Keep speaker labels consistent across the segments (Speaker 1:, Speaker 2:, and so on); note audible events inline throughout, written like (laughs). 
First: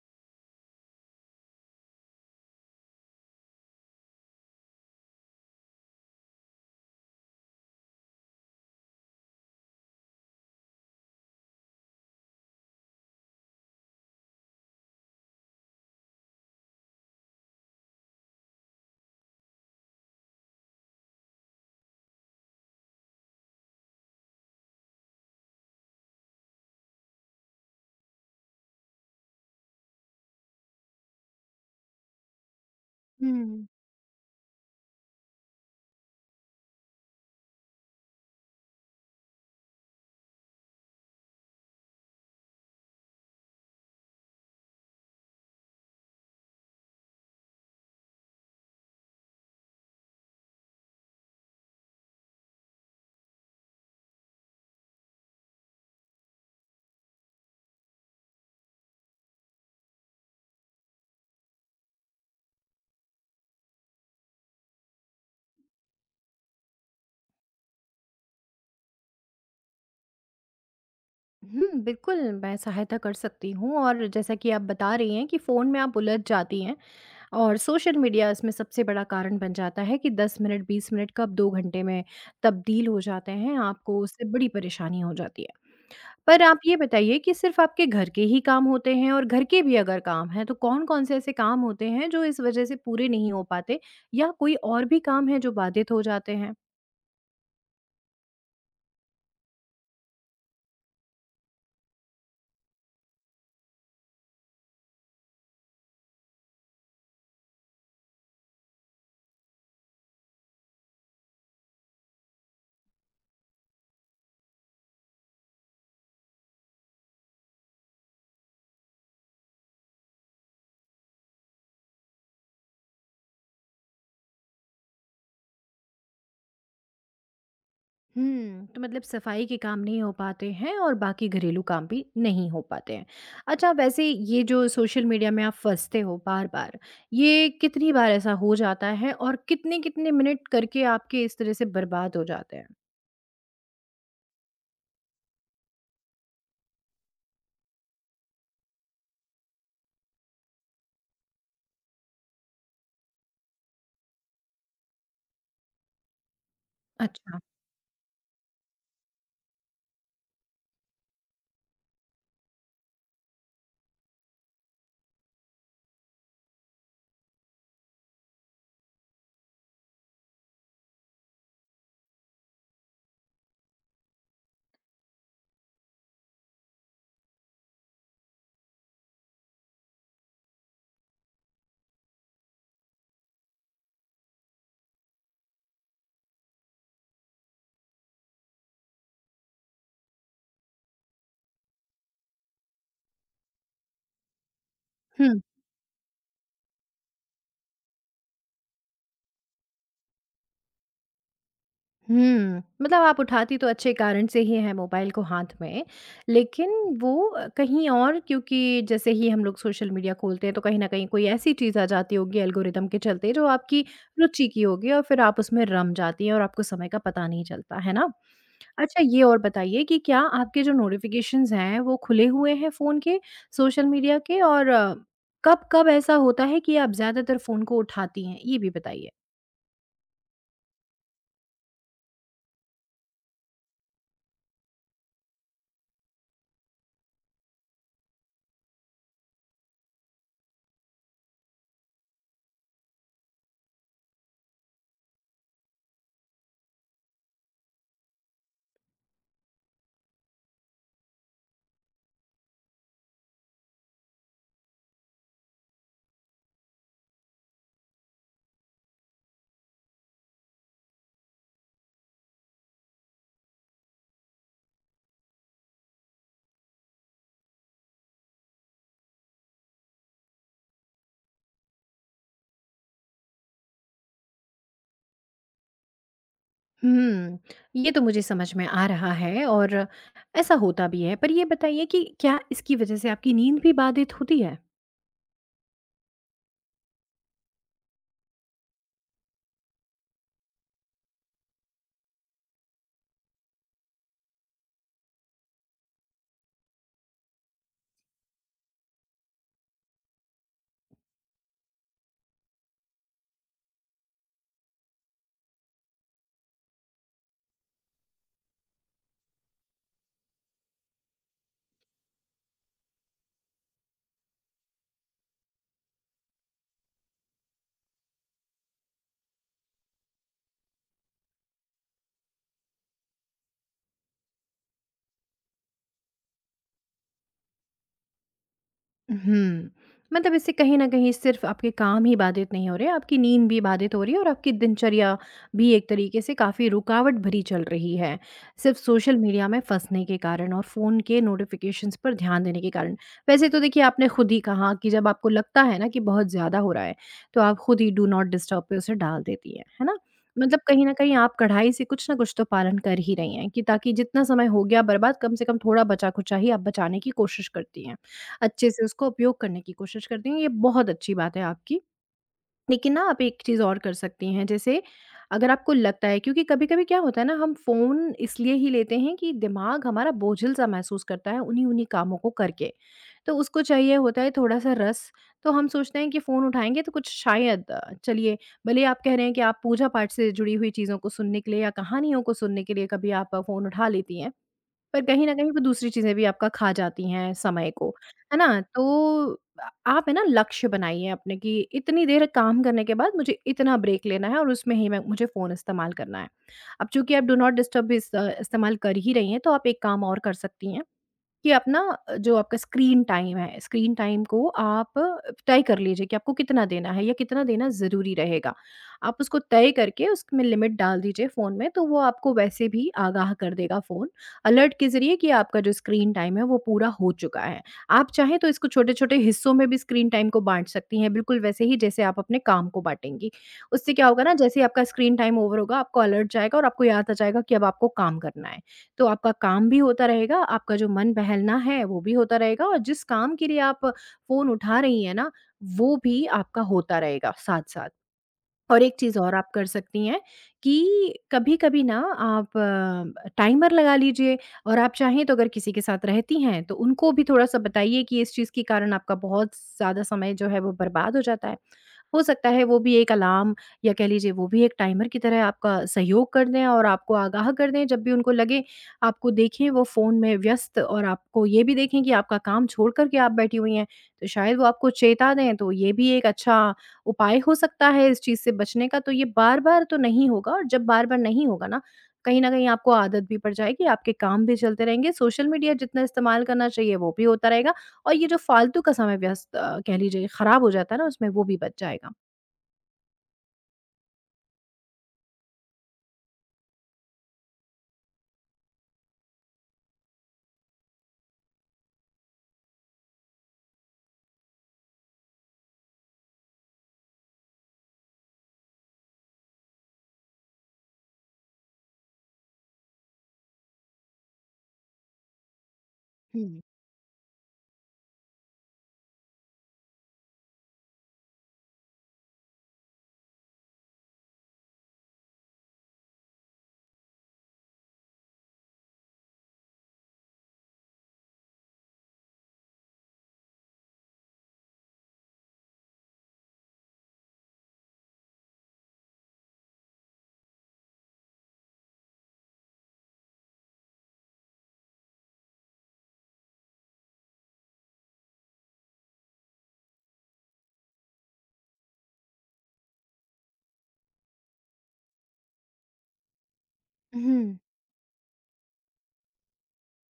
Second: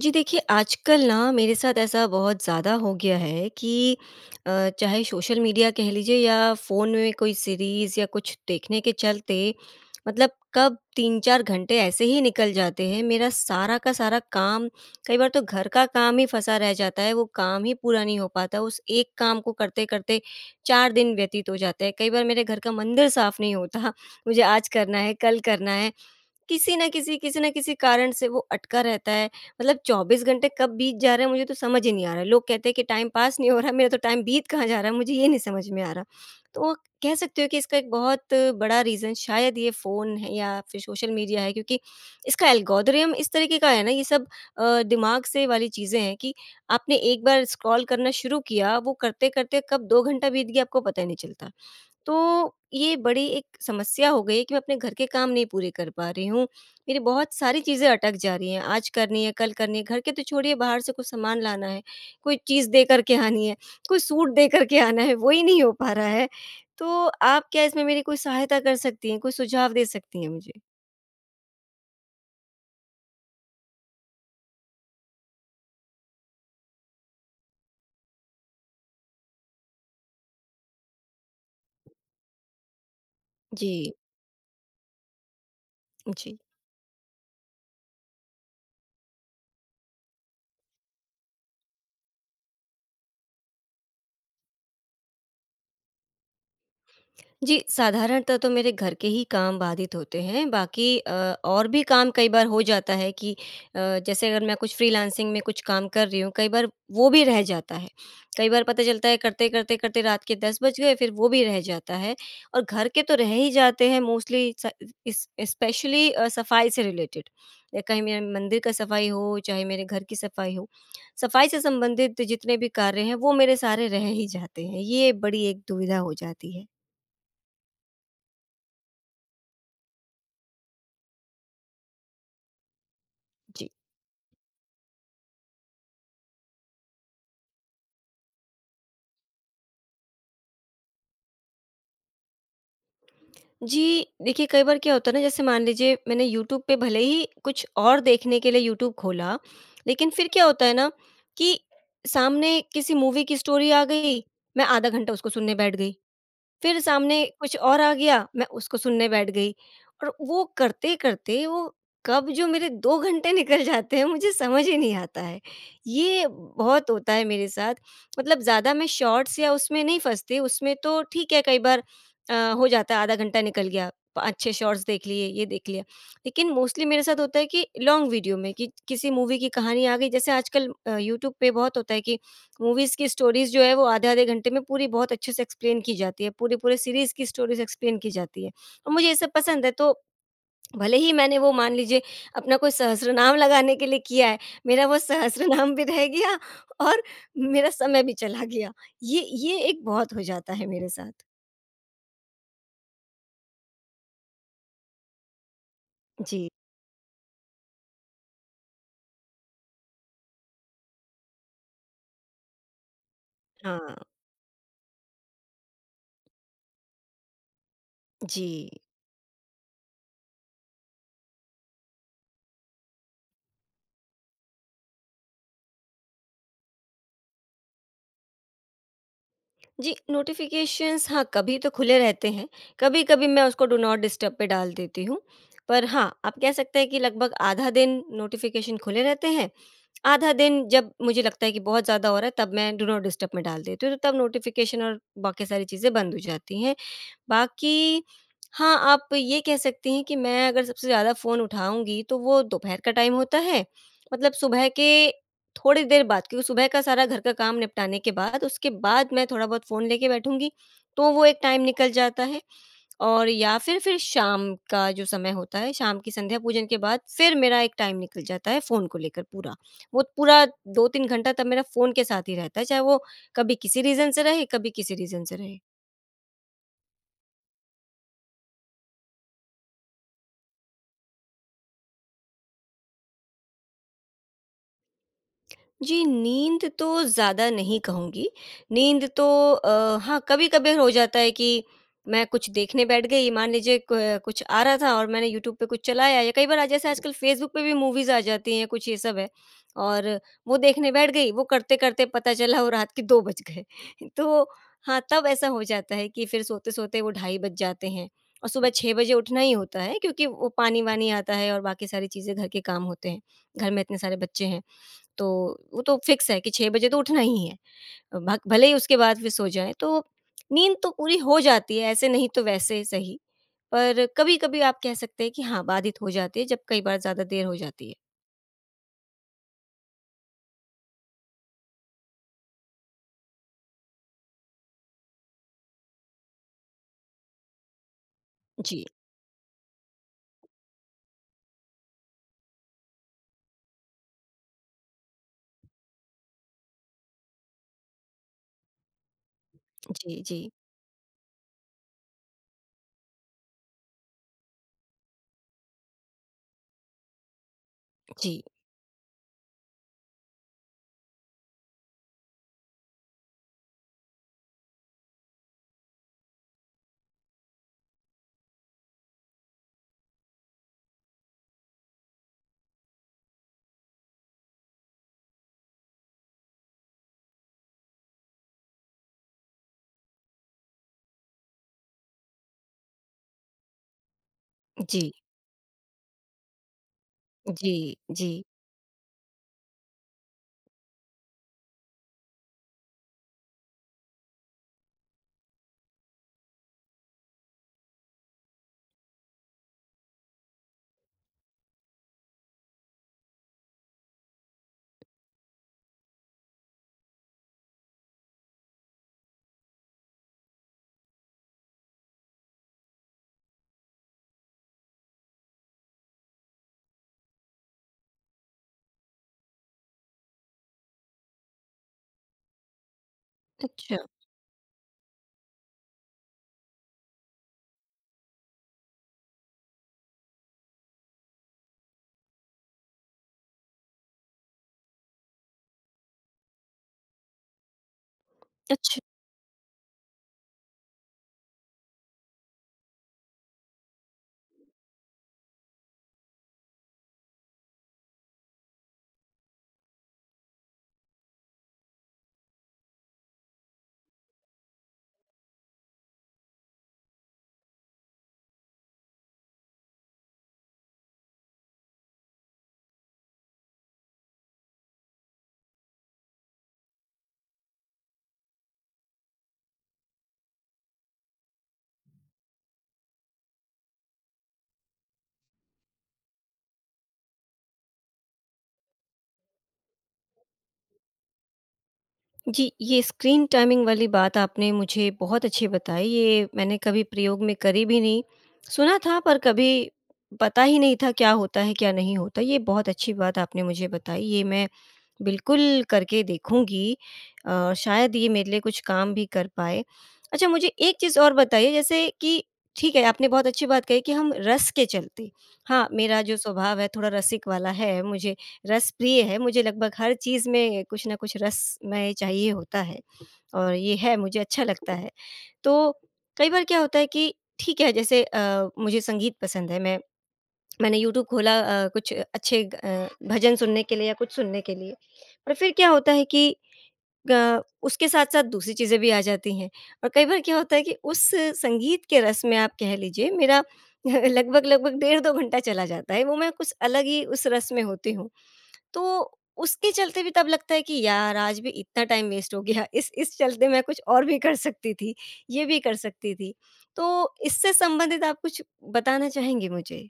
Speaker 1: जी देखिए, आजकल ना मेरे साथ ऐसा बहुत ज़्यादा हो गया है कि चाहे सोशल मीडिया कह लीजिए या फ़ोन में कोई सीरीज़ या कुछ देखने के चलते मतलब कब 3-4 घंटे ऐसे ही निकल जाते हैं। मेरा सारा का सारा काम कई बार तो घर का काम ही फँसा रह जाता है, वो काम ही पूरा नहीं हो पाता। उस एक काम को करते-करते 4 दिन व्यतीत हो जाते हैं। कई बार मेरे घर का मंदिर साफ़ नहीं होता, मुझे आज करना है, कल करना है। किसी न किसी कारण से वो अटका रहता है। मतलब 24 घंटे कब बीत जा रहे हैं मुझे तो समझ ही नहीं आ रहा है। लोग कहते हैं कि टाइम पास नहीं हो
Speaker 2: हुँ।
Speaker 1: रहा है, मेरा तो टाइम बीत कहाँ जा रहा है मुझे ये नहीं समझ में आ रहा। तो कह सकते हो कि इसका एक बहुत बड़ा रीज़न शायद ये फ़ोन है या फिर सोशल मीडिया है क्योंकि इसका एल्गोरिथम इस तरीके का है ना ये सब दिमाग से वाली चीज़ें हैं कि आपने एक बार स्क्रॉल करना शुरू किया, वो करते-करते कब 2 घंटा बीत गया आपको पता ही नहीं चलता। तो ये बड़ी एक समस्या हो गई है कि मैं अपने घर के काम नहीं पूरे कर पा रही हूँ। मेरी बहुत सारी चीज़ें अटक जा रही हैं, आज करनी है, कल करनी है, घर के तो छोड़िए बाहर से कुछ सामान लाना है, कोई चीज़ दे कर के आनी है, कोई सूट दे कर के आना है, वो ही नहीं हो पा रहा है। तो आप क्या इसमें मेरी कोई सहायता कर सकती हैं, कोई सुझाव दे सकती हैं मुझे?
Speaker 2: बिल्कुल, मैं सहायता कर सकती हूँ, और जैसा कि आप बता रही हैं कि फ़ोन में आप उलझ जाती हैं, और सोशल मीडिया इसमें सबसे बड़ा कारण बन जाता है कि 10 मिनट, 20 मिनट कब 2 घंटे में तब्दील हो जाते हैं,
Speaker 1: जी,
Speaker 2: आपको उससे बड़ी परेशानी हो जाती है।
Speaker 1: जी।
Speaker 2: पर आप ये बताइए कि सिर्फ़ आपके घर के ही काम होते हैं, और घर के भी अगर काम हैं, तो कौन-कौन से ऐसे काम होते हैं जो इस वजह से पूरे नहीं हो पाते, या कोई और भी काम है जो बाधित हो जाते हैं?
Speaker 1: जी, साधारणतः तो मेरे घर के ही काम बाधित होते हैं, बाकी और भी काम कई बार हो जाता है कि अ, जैसे अगर मैं कुछ फ्रीलांसिंग में कुछ काम कर रही हूँ, कई बार वो भी रह जाता है। कई बार पता चलता है करते-करते करते करते रात के 10 बज गए, फिर वो भी रह जाता है और घर के तो रह ही जाते हैं मोस्टली स इस स्पेशली सफाई से रिलेटेड। या कहीं मेरे मंदिर का सफाई हो, चाहे मेरे घर की सफाई हो, सफाई से संबंधित जितने भी कार्य हैं, वो मेरे सारे रह ही जाते हैं। ये बड़ी एक दुविधा हो जाती है।
Speaker 2: तो मतलब सफाई के काम नहीं हो पाते हैं, और बाकी घरेलू काम भी नहीं हो पाते हैं।
Speaker 1: जी।
Speaker 2: अच्छा, वैसे ये जो सोशल मीडिया में आप फँसते हो बार-बार, ये कितनी बार ऐसा हो जाता है और कितने-कितने मिनट करके आपके इस तरह से बर्बाद हो जाते हैं?
Speaker 1: जी, देखिए कई बार क्या होता है ना जैसे मान लीजिए मैंने यूट्यूब पे भले ही कुछ और देखने के लिए यूट्यूब खोला, लेकिन फिर क्या होता है ना कि सामने किसी मूवी की स्टोरी आ गई, मैं आधा घंटा उसको सुनने बैठ गई। फिर सामने
Speaker 2: अच्छा।
Speaker 1: कुछ और आ गया, मैं उसको सुनने बैठ गई और वो करते-करते वो कब जो मेरे 2 घंटे निकल जाते हैं मुझे समझ ही नहीं आता है। ये बहुत होता है मेरे साथ मतलब ज़्यादा मैं शॉर्ट्स या उसमें नहीं फँसती, उसमें तो ठीक है कई बार हो जाता है आधा घंटा निकल गया, 5-6 शॉर्ट्स देख लिए, ये देख लिया। लेकिन मोस्टली मेरे साथ होता है कि लॉन्ग वीडियो में कि किसी मूवी की कहानी आ गई जैसे आजकल यूट्यूब पे बहुत होता है कि मूवीज़ की स्टोरीज़ जो है वो आधे-आधे घंटे में पूरी बहुत अच्छे से एक्सप्लेन की जाती है, पूरे-पूरे सीरीज़ की स्टोरीज़ एक्सप्लेन की जाती है और मुझे ये सब पसंद है। तो भले ही मैंने वो मान लीजिए अपना कोई सहस्रनाम लगाने के लिए किया है, मेरा वो
Speaker 2: हुँ।
Speaker 1: सहस्रनाम भी रह गया और मेरा समय भी चला गया। ये एक बहुत हो जाता है मेरे साथ।
Speaker 2: मतलब आप उठाती तो अच्छे कारण से ही हैं मोबाइल को हाथ में,
Speaker 1: जी,
Speaker 2: लेकिन वो कहीं और, क्योंकि जैसे ही हम लोग सोशल मीडिया खोलते हैं तो कहीं न कहीं कोई ऐसी चीज़ आ जाती होगी एल्गोरिदम के चलते जो आपकी
Speaker 1: हाँ,
Speaker 2: रुचि की होगी, और फिर आप उसमें रम जाती हैं और आपको समय का पता नहीं चलता, है ना?
Speaker 1: जी।
Speaker 2: अच्छा, ये और बताइए कि क्या आपके जो नोटिफ़िकेशंस हैं वो खुले हुए हैं फ़ोन के, सोशल मीडिया के, और कब-कब ऐसा होता है कि आप ज़्यादातर फ़ोन को उठाती हैं? ये भी बताइए।
Speaker 1: जी, नोटिफ़िकेशंस हाँ, कभी तो खुले रहते हैं, कभी-कभी मैं उसको डू नॉट डिस्टर्ब पे डाल देती हूँ। पर हाँ, आप कह सकते हैं कि लगभग आधा दिन नोटिफ़िकेशन खुले रहते हैं, आधा दिन जब मुझे लगता है कि बहुत ज़्यादा हो रहा है तब मैं डू नॉट डिस्टर्ब में डाल देती हूँ, तो तब नोटिफ़िकेशन और बाकी सारी चीज़ें बंद हो जाती हैं बाकी हाँ, आप ये कह सकती हैं कि मैं अगर सबसे ज़्यादा फ़ोन उठाऊँगी, तो वो दोपहर का टाइम होता है। मतलब सुबह के थोड़ी देर बाद क्योंकि सुबह का सारा घर का काम निपटाने के बाद, उसके बाद मैं थोड़ा बहुत फ़ोन लेके बैठूँगी, तो वो एक टाइम निकल जाता है। और या फिर शाम का जो समय होता है, शाम की संध्या पूजन के बाद फिर मेरा एक टाइम निकल जाता है फ़ोन को लेकर पूरा। वो पूरा 2-3 घंटा तब मेरा फ़ोन के साथ ही रहता है, चाहे वो कभी किसी रीज़न से रहे, कभी किसी रीज़न से रहे।
Speaker 2: हुँ, ये तो मुझे समझ में आ रहा है, और ऐसा होता भी है। पर ये बताइए कि क्या इसकी वज़ह से आपकी नींद भी बाधित होती है?
Speaker 1: जी, नींद तो ज़्यादा नहीं कहूँगी। नींद तो हाँ, कभी-कभार हो जाता है कि मैं कुछ देखने बैठ गई, मान लीजिए क कुछ आ रहा था और मैंने यूट्यूब पे कुछ चलाया या कई बार आज जैसे आजकल फ़ेसबुक पे भी मूवीज़ आ जाती हैं, कुछ ये सब है और वो देखने बैठ गई, वो करते-करते पता चला वो रात के 2 बज गए। (laughs) तो हाँ, तब ऐसा हो जाता है कि फिर सोते-सोते वो ढाई बज जाते हैं और सुबह 6 बजे उठना ही होता है क्योंकि वो पानी-वानी आता है और बाकी सारी चीज़ें घर के काम होते हैं। घर में इतने सारे बच्चे हैं। तो वो तो फिक्स है कि 6 बजे तो उठना ही है। भ भले ही उसके बाद फिर सो जाएँ, तो नींद तो पूरी हो जाती है, ऐसे नहीं तो वैसे सही। पर कभी-कभी आप कह सकते हैं कि हाँ, बाधित हो जाती है जब कई बार ज़्यादा देर हो जाती है।
Speaker 2: हुँ। मतलब इससे कहीं न कहीं सिर्फ़ आपके काम ही बाधित नहीं हो रहे, आपकी नींद भी बाधित हो रही है, और आपकी दिनचर्या भी एक तरीके से काफ़ी रुकावट भरी चल रही है, सिर्फ़
Speaker 1: जी,
Speaker 2: सोशल मीडिया में फँसने के कारण और फ़ोन के नोटिफ़िकेशंस पर ध्यान देने के कारण। वैसे तो देखिए, आपने खुद ही कहा कि जब आपको लगता है ना कि बहुत ज़्यादा हो रहा है, तो आप खुद ही डू नॉट डिस्टर्ब पे उसे डाल देती हैं, है ना?
Speaker 1: जी, जी,
Speaker 2: मतलब कहीं न कहीं आप कढ़ाई से कुछ न कुछ तो पालन कर ही रही हैं, कि ताकि जितना समय हो गया बर्बाद, कम से कम थोड़ा बचा-खुचा ही आप बचाने की कोशिश करती हैं।
Speaker 1: जी,
Speaker 2: अच्छे से उसका उपयोग करने की कोशिश करती हूँ, ये बहुत अच्छी बात है आपकी। लेकिन ना आप एक चीज़ और कर सकती हैं, जैसे अगर आपको लगता है, क्योंकि कभी-कभी क्या होता है ना हम फ़ोन इसलिए ही लेते हैं कि दिमाग हमारा बोझिल-सा महसूस करता है उन्हीं-उन्हीं कामों को करके। तो उसको चाहिए होता है थोड़ा-सा रस, तो हम सोचते हैं कि फ़ोन उठाएँगे तो कुछ शायद चलिए, भले ही आप कह रहे हैं कि आप पूजा-पाठ से जुड़ी हुई चीज़ों को सुनने के लिए या कहानियों को सुनने के लिए कभी आप फ़ोन उठा लेती हैं।
Speaker 1: जी,
Speaker 2: पर
Speaker 1: जी,
Speaker 2: कहीं न कहीं वो दूसरी चीज़ें भी आपका खा जाती हैं समय
Speaker 1: जी।
Speaker 2: को,
Speaker 1: जी
Speaker 2: है ना? तो आप है ना लक्ष्य बनाइए अपने कि इतनी देर काम करने के बाद मुझे इतना ब्रेक लेना है, और उसमें ही मैं मुझे फ़ोन इस्तेमाल करना है। अब चूँकि आप डू नॉट डिस्टर्ब भी इस इस्तेमाल कर ही रही हैं, तो आप एक काम और कर सकती हैं। कि आप ना जो आपका स्क्रीन टाइम है, स्क्रीन टाइम को आप तय कर लीजिए कि आपको कितना देना है या कितना देना ज़रूरी रहेगा। आप उसको तय करके उसमें लिमिट डाल दीजिए फ़ोन में, तो वो आपको वैसे भी आगाह कर देगा फ़ोन, अलर्ट के ज़रिए कि आपका जो स्क्रीन टाइम है वो पूरा हो चुका है। आप चाहें तो इसको छोटे-छोटे हिस्सों में भी स्क्रीन टाइम को बाँट सकती हैं, बिल्कुल वैसे ही जैसे आप अपने काम को बाँटेंगी। उससे
Speaker 1: अच्छा,
Speaker 2: क्या होगा ना, जैसे ही आपका स्क्रीन टाइम ओवर होगा, आपको अलर्ट जाएगा और आपको याद आ जाएगा कि अब आपको काम करना है। तो आपका काम भी होता रहेगा, आपका जो मन बहलना है वो भी होता रहेगा, और जिस काम के लिए आप फ़ोन उठा रही हैं ना, वो भी आपका होता रहेगा साथ-साथ। और एक
Speaker 1: अच्छा।
Speaker 2: चीज़ और आप कर सकती हैं, कि कभी-कभी ना आप टाइमर लगा लीजिए, और आप चाहें तो अगर किसी के साथ रहती हैं, तो उनको भी थोड़ा-सा बताइए कि इस चीज़ के कारण आपका बहुत ज़्यादा समय जो है वो बर्बाद हो जाता है। हो सकता है वो भी एक अलार्म, या कह लीजिए वो भी एक टाइमर की तरह आपका सहयोग कर दें और आपको आगाह कर दें, जब भी उनको लगे आपको देखें वो फ़ोन में व्यस्त, और आपको ये भी देखें कि आपका काम छोड़ कर के आप बैठी हुई हैं, तो शायद वो आपको चेता दें, तो ये भी एक अच्छा उपाय हो सकता है इस चीज़ से बचने का। तो ये बार-बार तो नहीं होगा, और जब बार-बार नहीं होगा ना, कहीं न कहीं आपको आदत भी पड़ जाएगी, आपके काम भी चलते रहेंगे, सोशल मीडिया जितना इस्तेमाल करना चाहिए वो भी होता रहेगा। और ये जो फालतू का समय व्यस्त, कह लीजिए, ख़राब हो जाता है ना उसमें, वो भी बच जाएगा।
Speaker 1: जी, ये स्क्रीन टाइमिंग वाली बात आपने मुझे बहुत अच्छी बताई, ये मैंने कभी प्रयोग में करी भी नहीं। सुना था पर कभी पता ही नहीं था क्या होता है, क्या नहीं होता। ये बहुत अच्छी बात आपने मुझे बताई, ये मैं बिल्कुल करके देखूँगी शायद ये मेरे लिए कुछ काम भी कर पाए। अच्छा मुझे एक चीज़ और बताइए जैसे कि ठीक है, आपने बहुत अच्छी बात कही कि हम रस के चलते हाँ, मेरा जो
Speaker 2: हुँ।
Speaker 1: स्वभाव है थोड़ा रसिक वाला है, मुझे रस प्रिय है, मुझे लगभग हर चीज़ में कुछ न कुछ रसमय चाहिए होता है और ये है, मुझे अच्छा लगता है। तो कई बार क्या होता है कि ठीक है, जैसे मुझे संगीत पसंद है, मैंने यूट्यूब खोला कुछ अच्छे भजन सुनने के लिए या कुछ सुनने के लिए। पर फिर क्या होता है कि ग उसके साथ-साथ दूसरी चीज़ें भी आ जाती हैं और कई बार क्या होता है कि उस संगीत के रस में आप कह लीजिए मेरा (laughs) लगभग-लगभग डेढ़ 2 घंटा चला जाता है, वो मैं कुछ अलग ही उस रस में होती हूँ। तो उसके चलते भी तब लगता है कि यार आज भी इतना टाइम वेस्ट हो गया इस चलते मैं कुछ और भी कर सकती थी, ये भी कर सकती थी। तो
Speaker 2: हुँ।
Speaker 1: इससे संबंधित आप कुछ बताना चाहेंगे मुझे?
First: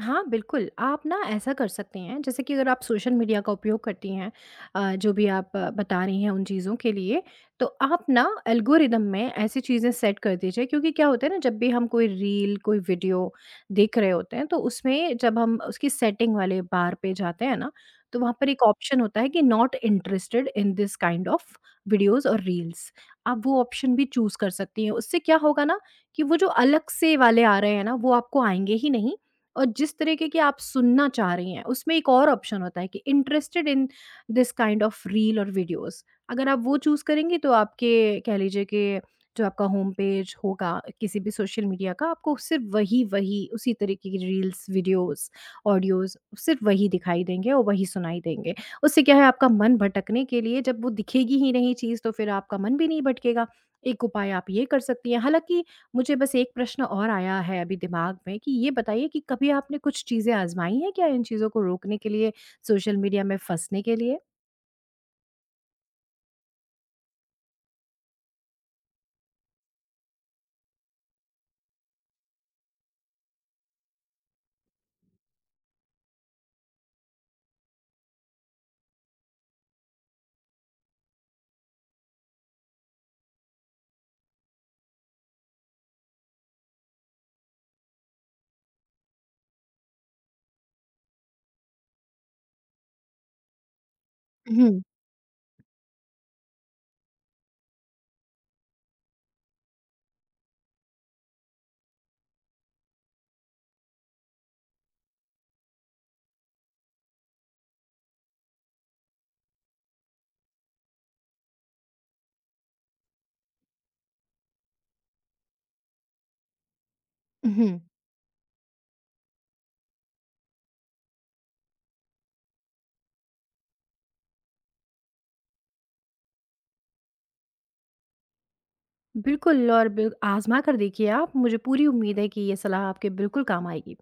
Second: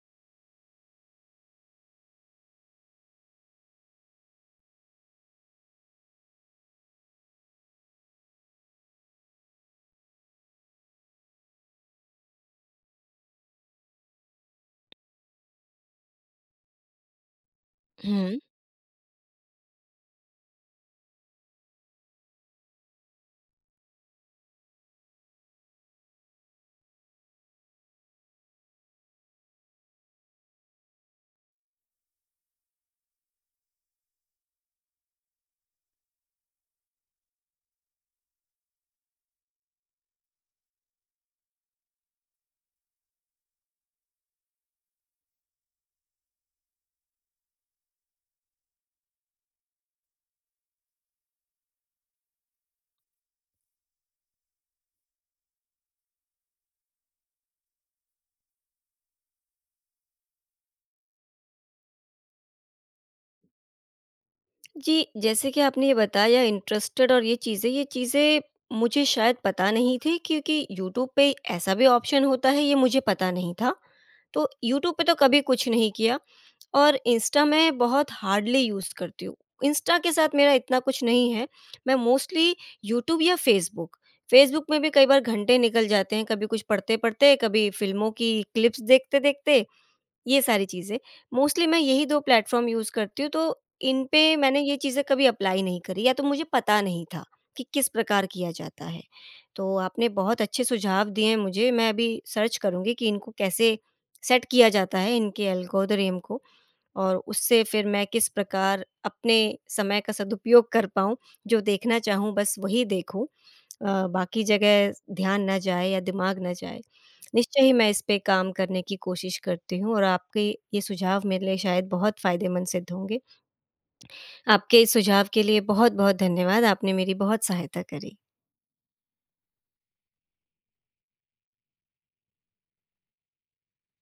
Speaker 2: हाँ, बिल्कुल। आप ना ऐसा कर सकती हैं, जैसे कि अगर आप सोशल मीडिया का उपयोग करती हैं जो भी आप बता रही हैं उन चीज़ों के लिए, तो आप ना एल्गोरिदम में ऐसी चीज़ें सेट कर दीजिए, क्योंकि क्या होता है ना जब भी हम कोई रील, कोई वीडियो देख रहे होते हैं, तो उसमें जब हम उसकी सेटिंग वाले बार पे जाते हैं ना, तो वहाँ पर एक ऑप्शन होता है कि not interested in this kind of videos और रील्स। आप वो ऑप्शन भी चूज़ कर सकती हैं। उससे क्या होगा ना, कि वो जो अलग से वाले आ रहे हैं ना, वो आपको आएँगे ही नहीं, और जिस तरीके की आप सुनना चाह रही हैं उसमें एक और ऑप्शन होता है कि interested in this kind of reel और वीडियोस। अगर आप वो चूज करेंगे तो आपके, कह लीजिए कि, जो आपका होम पेज होगा किसी भी सोशल मीडिया का, आपको सिर्फ वही वही उसी तरीके की रील्स, वीडियोस, ऑडियोज सिर्फ वही दिखाई देंगे और वही सुनाई देंगे। उससे क्या है, आपका मन भटकने के लिए जब वो दिखेगी ही नहीं चीज़, तो फिर आपका मन भी नहीं भटकेगा। एक उपाय आप ये कर सकती हैं, हालांकि मुझे बस एक प्रश्न और आया है अभी दिमाग में, कि ये बताइए कि कभी आपने कुछ चीज़ें आज़माई हैं क्या इन चीज़ों को रोकने के लिए, सोशल मीडिया में फँसने के लिए?
Speaker 1: जी, जैसे कि आपने ये बताया इंटरेस्टेड और ये चीज़ें मुझे शायद पता नहीं थी क्योंकि यूट्यूब पे ऐसा भी ऑप्शन होता है ये मुझे पता नहीं था। तो यूट्यूब पे तो कभी कुछ नहीं किया और इंस्टा मैं बहुत हार्डली यूज़ करती हूँ। इंस्टा के साथ मेरा इतना कुछ नहीं है। मैं मोस्टली यूट्यूब या फ़ेसबुक, फ़ेसबुक में भी कई बार घंटे निकल जाते हैं, कभी कुछ पढ़ते-पढ़ते, कभी फ़िल्मों की क्लिप्स देखते-देखते ये सारी चीज़ें। मोस्टली मैं यही 2 प्लेटफ़ॉर्म यूज़ करती हूँ, तो इन पे मैंने
Speaker 2: हुँ,
Speaker 1: ये चीज़ें कभी अप्लाई नहीं करी या तो मुझे पता नहीं था कि किस प्रकार किया जाता है। तो आपने बहुत अच्छे सुझाव दिए हैं मुझे, मैं अभी सर्च करूँगी कि इनको कैसे सेट किया जाता है, इनके एल्गोरिदम को। और उससे फिर मैं किस प्रकार अपने समय का सदुपयोग कर पाऊँ, जो देखना चाहूँ बस वही देखूँ। बाकी जगह ध्यान ना जाए या दिमाग ना जाए। निश्चय
Speaker 2: हुँ।
Speaker 1: ही मैं इस पे काम करने की कोशिश करती हूँ और आपके ये सुझाव मेरे लिए शायद बहुत फ़ायदेमंद सिद्ध होंगे। आपके इस सुझाव के लिए बहुत-बहुत धन्यवाद। आपने मेरी बहुत सहायता करी।
Speaker 2: बिल्कुल, और बिल आज़मा कर देखिए आप, मुझे पूरी उम्मीद है कि ये सलाह आपके बिल्कुल काम आएगी।